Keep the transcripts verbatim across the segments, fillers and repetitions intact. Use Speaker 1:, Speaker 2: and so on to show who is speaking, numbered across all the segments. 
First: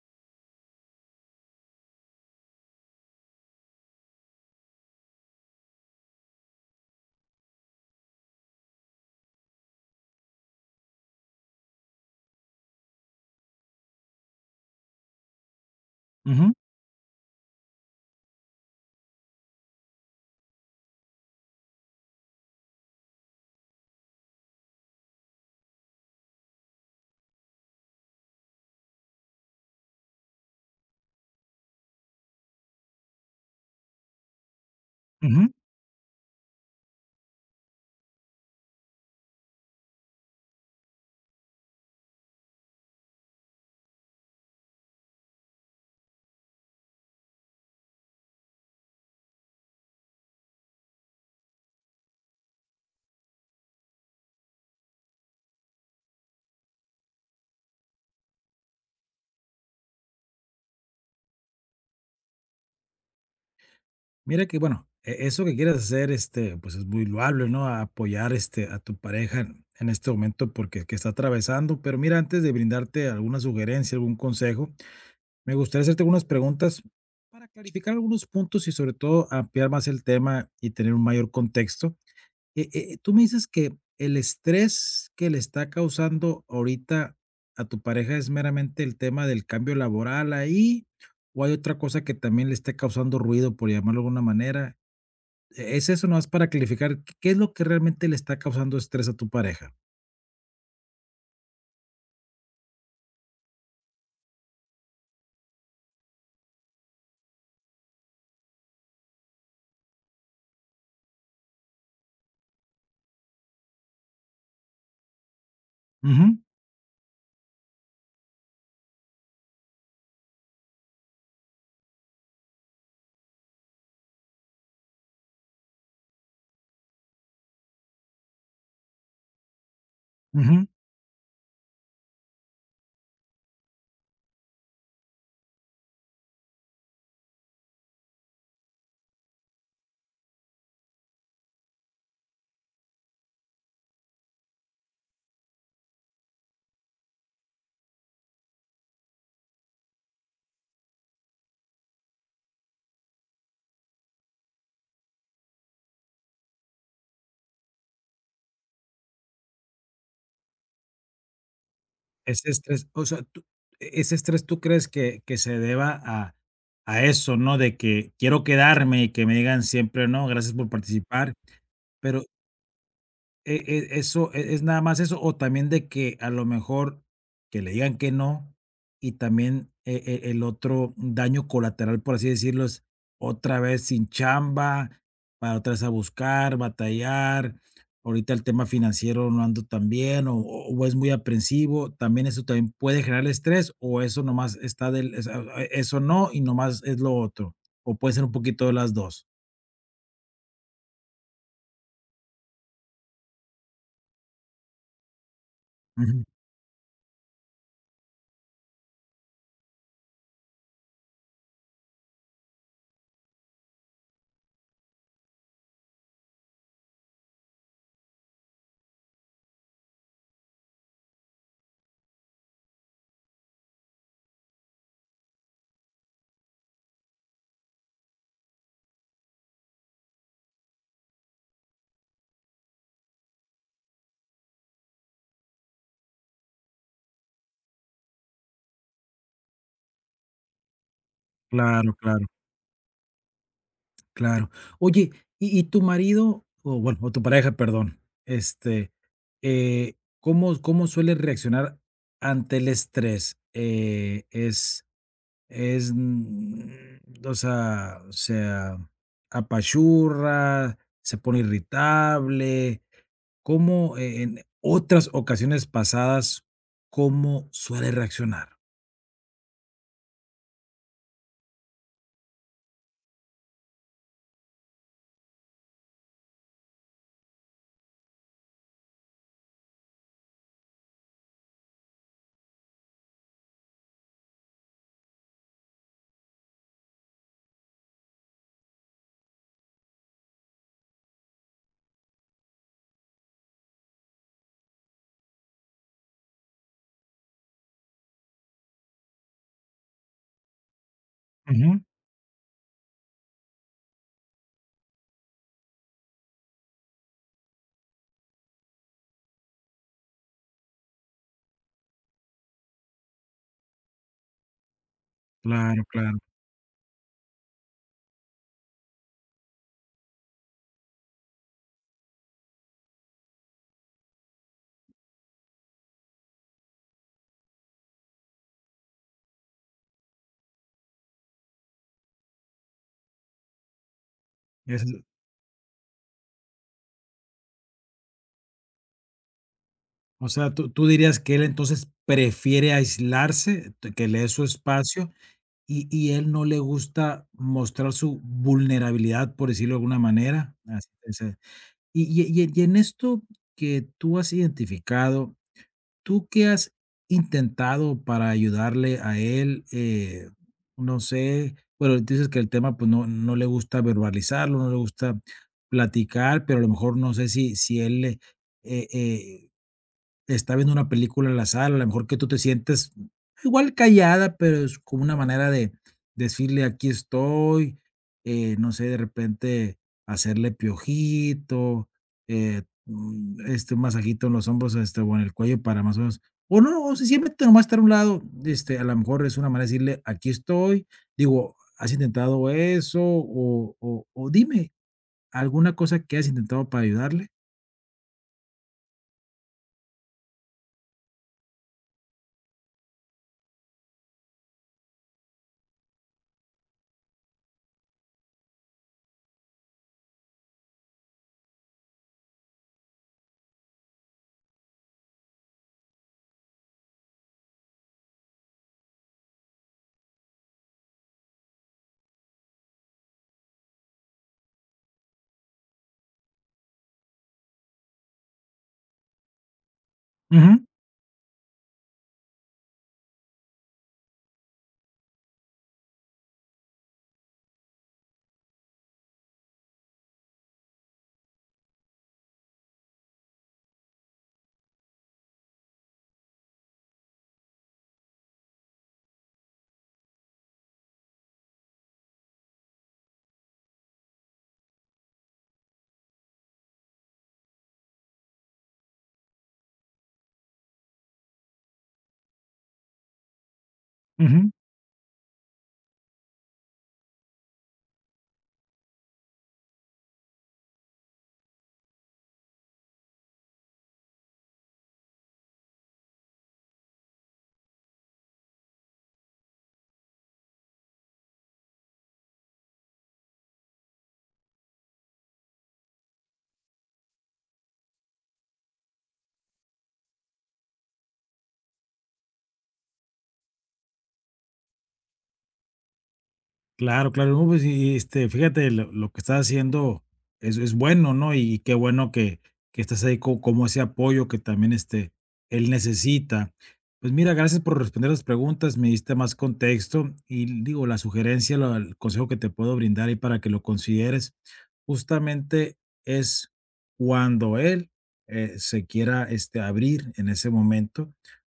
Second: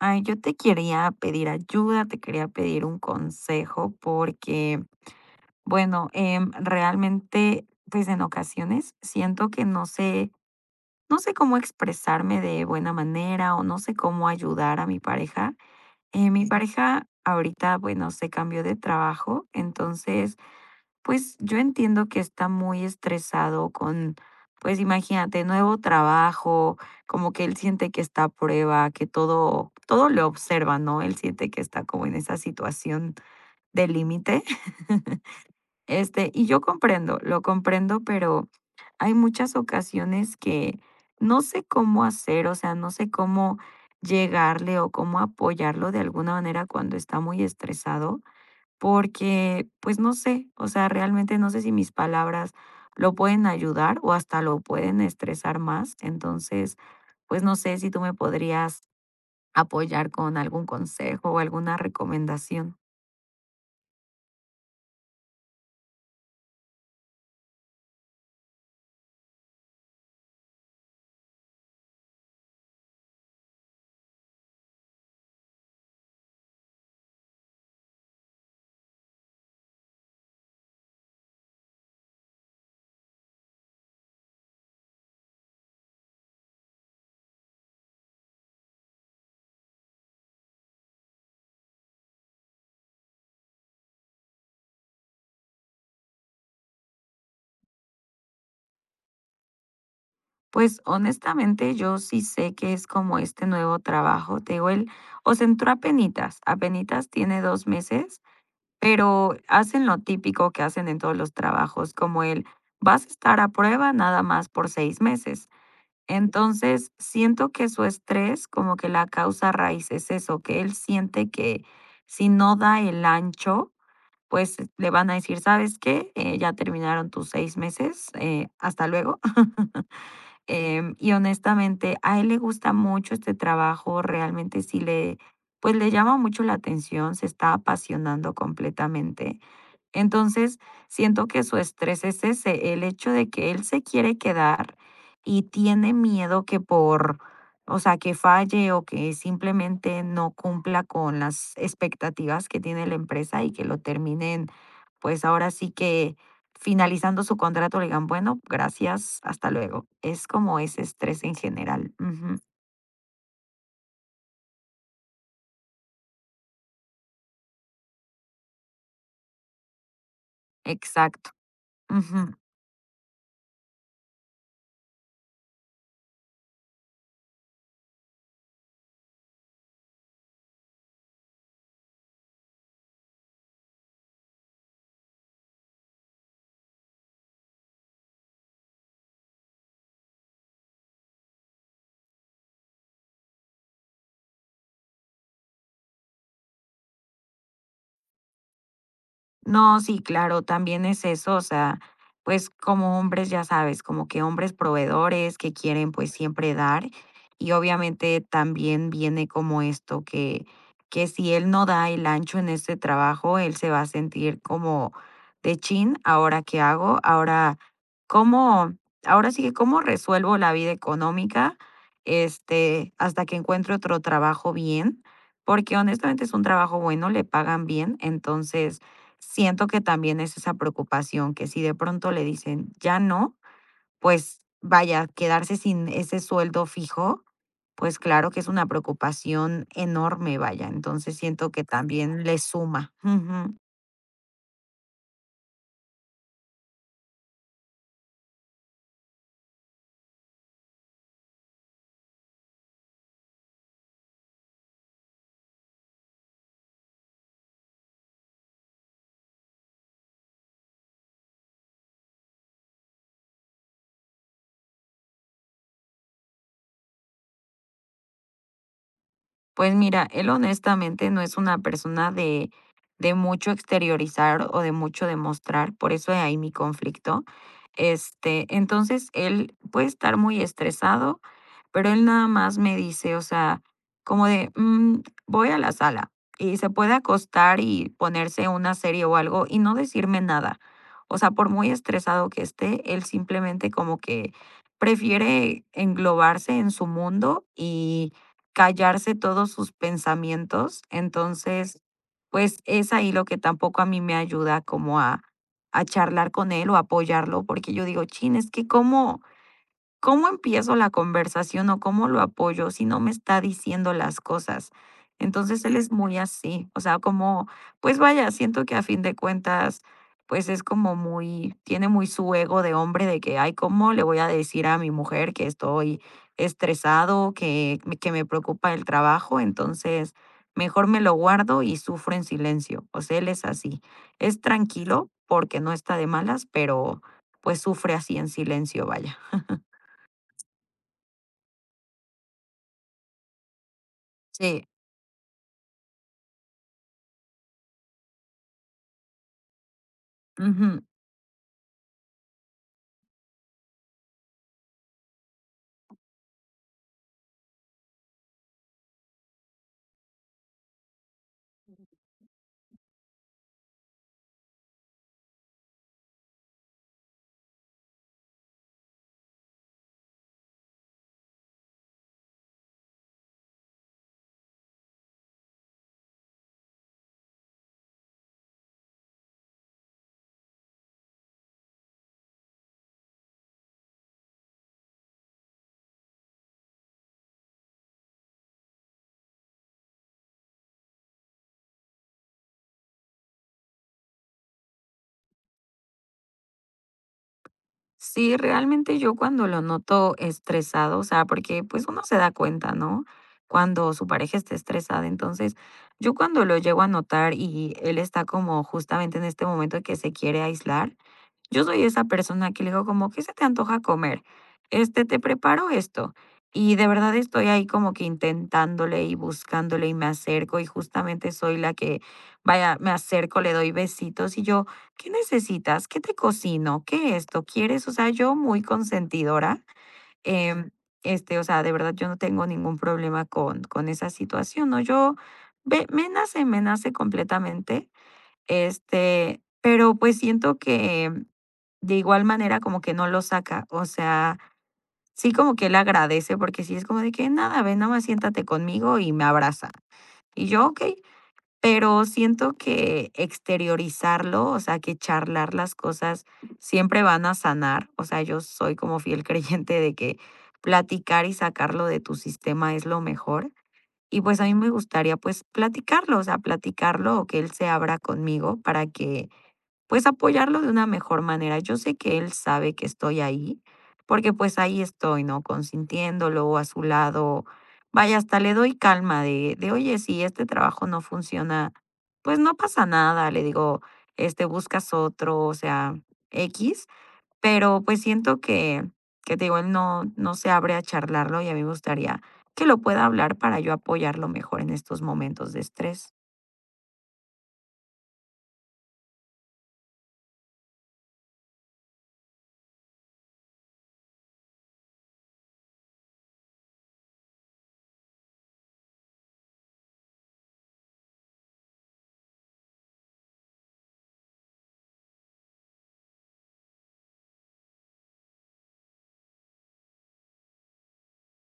Speaker 1: Ay, yo te quería pedir ayuda, te quería pedir un consejo porque, bueno, em, realmente, pues en ocasiones siento que no sé, no sé cómo expresarme de buena manera o no sé cómo ayudar a mi pareja. Eh, mi
Speaker 2: Ujú,
Speaker 1: pareja ahorita, bueno, se cambió de trabajo, entonces pues yo entiendo que está muy estresado con, pues imagínate, nuevo trabajo, como que él siente que está a prueba, que todo, todo le observa, ¿no? Él siente que está como en esa situación de límite.
Speaker 2: ujú.
Speaker 1: Este, y yo comprendo, lo comprendo, pero hay muchas ocasiones que no sé cómo hacer, o sea, no sé cómo llegarle o cómo apoyarlo de alguna manera cuando está muy estresado porque, pues no sé, o sea, realmente no sé si mis palabras lo pueden ayudar o hasta lo pueden estresar más. Entonces, pues no sé si tú me podrías apoyar con algún consejo o alguna recomendación.
Speaker 2: Mira que bueno, e eso que quieres hacer, este, pues, es muy loable, ¿no? A Apoyar, este, a tu pareja en en este momento porque que está atravesando. Pero mira, antes de brindarte alguna sugerencia, algún consejo, me gustaría hacerte algunas preguntas para clarificar algunos puntos y, sobre todo, ampliar más el tema y tener un mayor contexto. Eh eh, tú me dices que el estrés que le está causando ahorita a tu pareja es meramente el tema del cambio laboral ahí, o hay otra cosa que también le esté causando ruido, por llamarlo de alguna manera. ¿E Es eso nomás para clarificar qué qué es lo que realmente le está causando estrés a tu pareja?
Speaker 1: Pues honestamente yo sí sé que es como este nuevo trabajo, te digo, él o se entró apenitas, apenitas tiene dos meses, pero hacen lo típico que hacen en todos los trabajos, como el vas a estar a prueba nada más por seis meses.
Speaker 2: Ujú,
Speaker 1: Entonces, siento que su estrés, como que la causa raíz es eso, que él siente que si no da el ancho, pues eh, le van a decir, ¿sabes qué? Eh, ya terminaron tus seis meses, eh, hasta luego.
Speaker 2: ujú.
Speaker 1: Em, y honestamente, a él le gusta mucho este trabajo, realmente sí le, pues le llama mucho la atención, se está apasionando completamente. Entonces, siento que su estrés es ese, el hecho de que él se quiere quedar y tiene miedo que por, o sea, que falle o que simplemente no cumpla con las expectativas que tiene la empresa y que lo terminen, pues ahora sí que finalizando su contrato le digan, bueno, gracias, hasta luego. Es como ese estrés en general. Ujú.
Speaker 2: Ese estrés, o sea, tú e ese estrés, ¿tú crees que que se deba a a eso, no? De que quiero quedarme y que me digan siempre: "No, gracias por
Speaker 1: Exacto.
Speaker 2: participar", pero
Speaker 1: Ujú.
Speaker 2: E e eso, e es nada más eso, o también de que a lo mejor que le digan que no, y también e e el otro daño colateral, por así decirlo, es otra vez sin chamba, para otra vez a buscar, batallar. Ahorita el tema financiero no ando tan bien, o o o es muy aprensivo, también eso también puede generar estrés, o eso nomás está del es a a- eso no, y nomás es lo otro, o puede ser un poquito de las dos.
Speaker 1: No, sí, claro, también es eso, o sea, pues como hombres, ya sabes, como que hombres proveedores que quieren pues
Speaker 2: Ujú.
Speaker 1: siempre dar y obviamente también viene como esto que, que si él no da el ancho en este trabajo, él se va a sentir como de chin, ahora qué hago, ahora cómo, ahora sí que cómo resuelvo la vida económica, este, hasta que encuentre otro trabajo bien, porque honestamente es un trabajo bueno, le pagan bien, entonces siento que también es esa preocupación, que si de pronto le dicen: "Ya no", pues vaya, quedarse sin ese sueldo fijo, pues claro que es una preocupación enorme, vaya. Entonces siento que
Speaker 2: Claro,
Speaker 1: también
Speaker 2: claro.
Speaker 1: le suma. Ujú.
Speaker 2: Claro. Oye, y y tu marido, o bueno, o tu pareja, perdón, este, eh, ¿cómo cómo suele reaccionar ante el estrés? Eh, ¿es es, mm, o sea o sea apachurra, se pone irritable? ¿Cómo, eh, en otras ocasiones pasadas, cómo suele reaccionar?
Speaker 1: Pues mira, él honestamente no es una persona de, de mucho exteriorizar o de mucho demostrar, por eso hay mi conflicto. Este, entonces él puede estar muy estresado, pero él nada más me dice, o sea, como de, "Mm, voy a la sala y se puede acostar y ponerse una serie o algo y no decirme nada. O sea, por muy estresado que esté, él simplemente como que prefiere englobarse en su mundo y callarse todos sus pensamientos.
Speaker 2: Ujú.
Speaker 1: Entonces, pues es ahí lo que tampoco a mí me ayuda como a, a charlar con él o apoyarlo, porque yo digo, chin, es que cómo, ¿cómo empiezo la conversación o cómo lo apoyo si no me está diciendo las cosas? Entonces él
Speaker 2: Claro,
Speaker 1: es muy
Speaker 2: claro.
Speaker 1: así, o sea, como, pues vaya, siento que a fin de cuentas, pues es como muy, tiene muy su ego de hombre de que, ay, ¿cómo le voy a decir a mi mujer que estoy estresado, que, me- que me preocupa el trabajo? Entonces, mejor me lo guardo y sufro en silencio. O sea, él es así. Es tranquilo porque no está de malas, pero pues sufre así en silencio, vaya.
Speaker 2: O sea, tú tú dirías que él entonces prefiere aislarse, t que le dé su
Speaker 1: Sí.
Speaker 2: espacio, y y él no le gusta mostrar su vulnerabilidad, por decirlo de alguna manera,
Speaker 1: Ujú.
Speaker 2: así o sea, y y y y en esto que tú has identificado, ¿tú qué has intentado para ayudarle a él? Eh, no sé, bueno, dices que el tema, pues, no no le gusta verbalizarlo, no le gusta platicar, pero a lo mejor no sé si si él le, eh eh, está viendo una película en la sala, a lo mejor que tú te sientes igual callada, pero es como una manera de decirle aquí estoy, eh, no sé, de repente hacerle piojito, eh, mm, este, un masajito en los hombros, este, o en el cuello para más o menos, o no, o si siempre nomás estar a un lado, este, a lo mejor es una manera de decirle aquí estoy, digo, ¿has intentado eso? O, o, o dime alguna cosa que has intentado para ayudarle.
Speaker 1: Sí, realmente yo cuando lo noto estresado, o sea, porque pues uno se da cuenta, ¿no? Cuando su pareja está estresada. Entonces, yo cuando lo llego a notar y él está como justamente en este momento que se quiere aislar, yo soy esa persona que le digo como: "¿Qué se te antoja comer? Este, te preparo esto". Y de verdad estoy ahí como que intentándole y buscándole y me acerco, y justamente soy la que, vaya, me acerco, le doy besitos y yo: "¿Qué necesitas? ¿Qué te cocino? ¿Qué esto? ¿Quieres?". O sea, yo muy consentidora,
Speaker 2: Ujú,
Speaker 1: em, este, o sea, de verdad yo no tengo ningún problema con con esa situación, ¿no? Yo ve me nace, me nace completamente, este, pero, pues, siento que de igual manera, como que no lo saca, o sea, sí como que él agradece, porque sí es como de que: "Nada, ven, nada más siéntate conmigo", y me abraza. Y yo: "Okey", pero siento que exteriorizarlo, o sea, que charlar las cosas siempre van a sanar, o sea, yo soy como fiel creyente de que platicar y sacarlo de tu sistema es lo mejor, y, pues, a
Speaker 2: ujú.
Speaker 1: mí me gustaría, pues, platicarlo, o sea, platicarlo o que él se abra conmigo para que pues apoyarlo de una mejor manera. Yo sé que él sabe que estoy ahí, porque pues ahí estoy, ¿no? Consintiéndolo a su lado. Vaya, hasta le doy calma de, de, oye, si este trabajo no funciona, pues no pasa nada, le digo, este, buscas otro, o sea, X, pero pues siento que, que te digo, él no, no se abre a charlarlo y a mí me gustaría que lo pueda hablar para yo apoyarlo mejor en estos momentos de estrés.
Speaker 2: Claro, claro. No, pues, y, este, fíjate, lo, lo que estás haciendo es, es bueno, ¿no? Y qué bueno que, que estás ahí co- como ese apoyo que también este, él necesita. Pues mira, gracias por responder las preguntas, me diste más contexto y digo, la sugerencia, lo- el consejo que te puedo brindar y para que lo consideres, justamente es cuando él eh, se quiera este, abrir en ese momento,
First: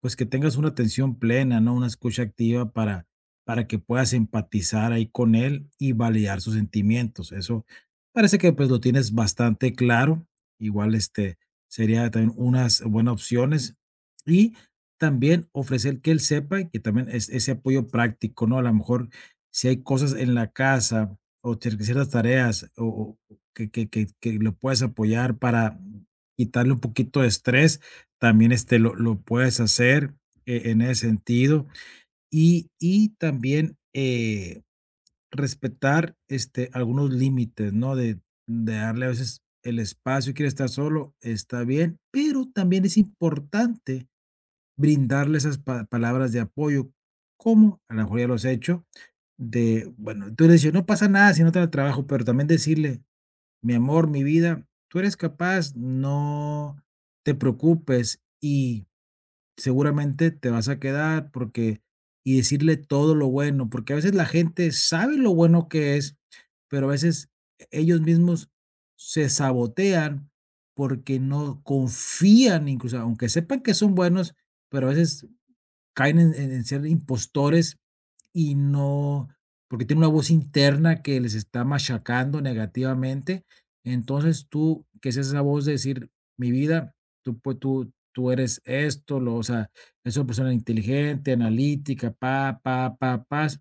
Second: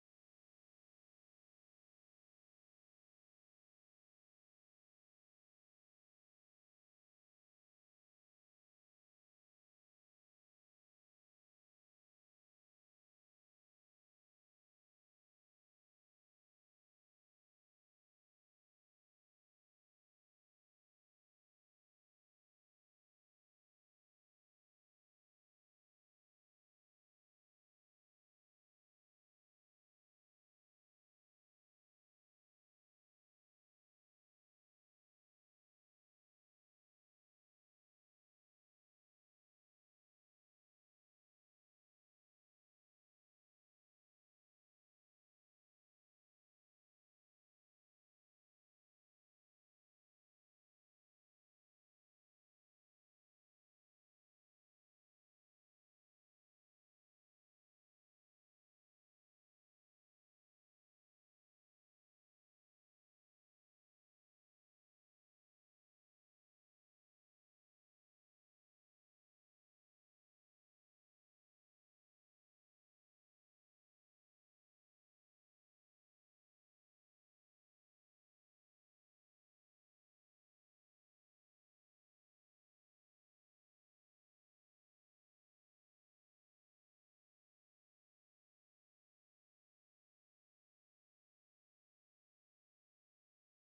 Speaker 2: pues que tengas una atención plena, ¿no? Una escucha activa para para que puedas empatizar ahí con él y validar sus sentimientos. Eso parece que pues lo tienes bastante claro. Igual este sería también unas buenas opciones y también ofrecer que él sepa que también es ese apoyo práctico, ¿no? A lo mejor si hay cosas en la casa o cier- ciertas tareas o, o que, que, que, que lo puedes apoyar para quitarle un poquito de estrés, también este lo, lo puedes hacer eh, en ese sentido y y también, eh, respetar, este, algunos límites, ¿no? De de darle a veces el espacio, quiere estar solo, está bien, pero también es importante brindarle esas pa palabras de apoyo, como a lo mejor ya lo has hecho, de, bueno, tú le dices: "No pasa nada si no te da trabajo", pero también decirle: "Mi amor, mi vida, tú eres capaz, no te preocupes", y seguramente te vas a quedar porque y decirle todo lo bueno, porque a veces la gente sabe lo bueno que es, pero a veces e ellos mismos se sabotean porque no confían, incluso aunque sepan que son buenos, pero a veces caen en en en ser impostores y no porque tiene una voz interna que les está machacando negativamente. Entonces tú, que es esa voz de decir, mi vida, tú, pues, tú, tú eres esto, lo, o sea, es una persona inteligente, analítica, pa, pa, pa, paz,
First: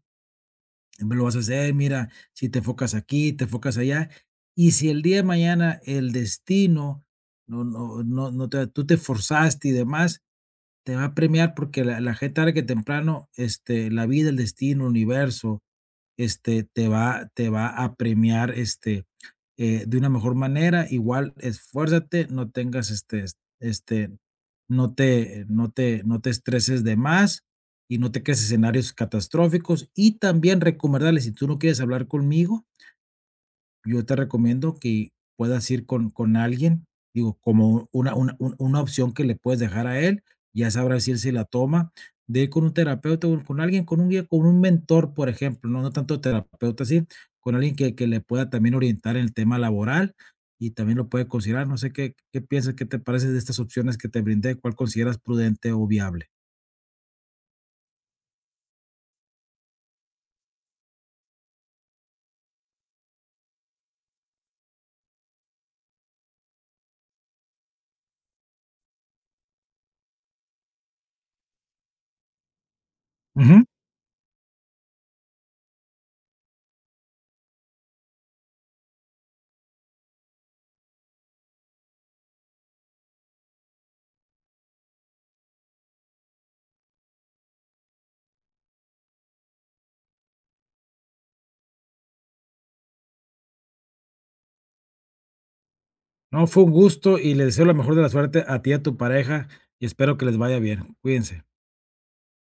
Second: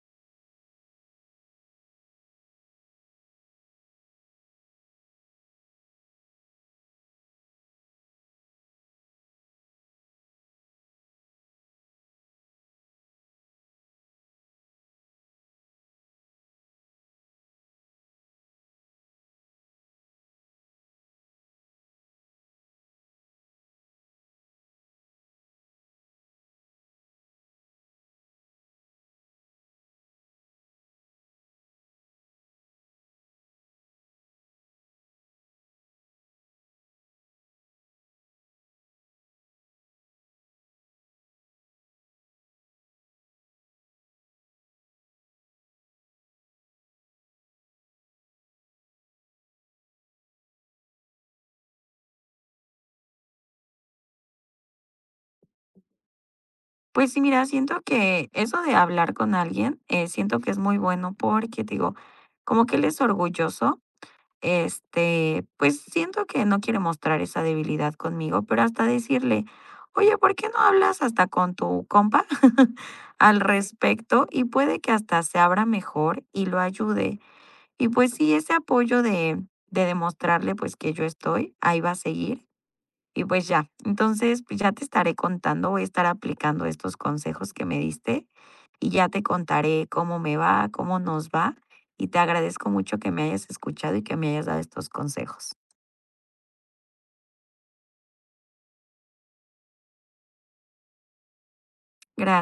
Speaker 2: lo vas a hacer, mira, si te enfocas aquí, te enfocas allá. Y si el día de mañana el destino, no, no, no, no te, tú te forzaste y demás, te va a premiar porque la, la gente tarde que temprano, este, la vida, el destino, el universo, este, te va te va a premiar, este, eh, de una mejor manera. Igual esfuérzate, no tengas, este es- este, no te no te no te estreses de más y no te crees escenarios catastróficos. Y también recomendarle, si tú no quieres hablar conmigo, yo te recomiendo que puedas ir con con alguien, digo, como una una un una opción que le puedes dejar a él, ya sabrá si él se la toma, de ir con un terapeuta, o con alguien, con un guía, con un mentor, por ejemplo, no no tanto terapeuta así, con alguien que que le pueda también orientar en el tema laboral y también lo puede considerar, no sé, ¿qué qué piensas? ¿Qué te parece de estas opciones que te brindé? ¿Cuál consideras prudente o viable?
Speaker 1: Pues sí, mira, siento que eso de hablar con alguien, eh, siento que es muy bueno porque, te digo, como que él es orgulloso, este, pues siento que no quiere mostrar esa debilidad conmigo, pero hasta decirle, oye, ¿por qué no hablas hasta con tu compa al
Speaker 2: Ujú.
Speaker 1: respecto? Y puede que hasta se abra mejor y lo ayude. Y pues sí, ese apoyo de, de demostrarle pues que yo estoy, ahí va a seguir. Y pues ya, entonces, pues ya te estaré contando, voy a estar aplicando estos consejos que me diste y ya te contaré cómo me va, cómo nos va. Y te agradezco mucho que me hayas escuchado y que me hayas dado estos consejos.
Speaker 2: No, fue un gusto y les deseo la mejor de la suerte a ti y a tu pareja, y espero que les vaya bien. Cuídense.
Speaker 1: Gracias.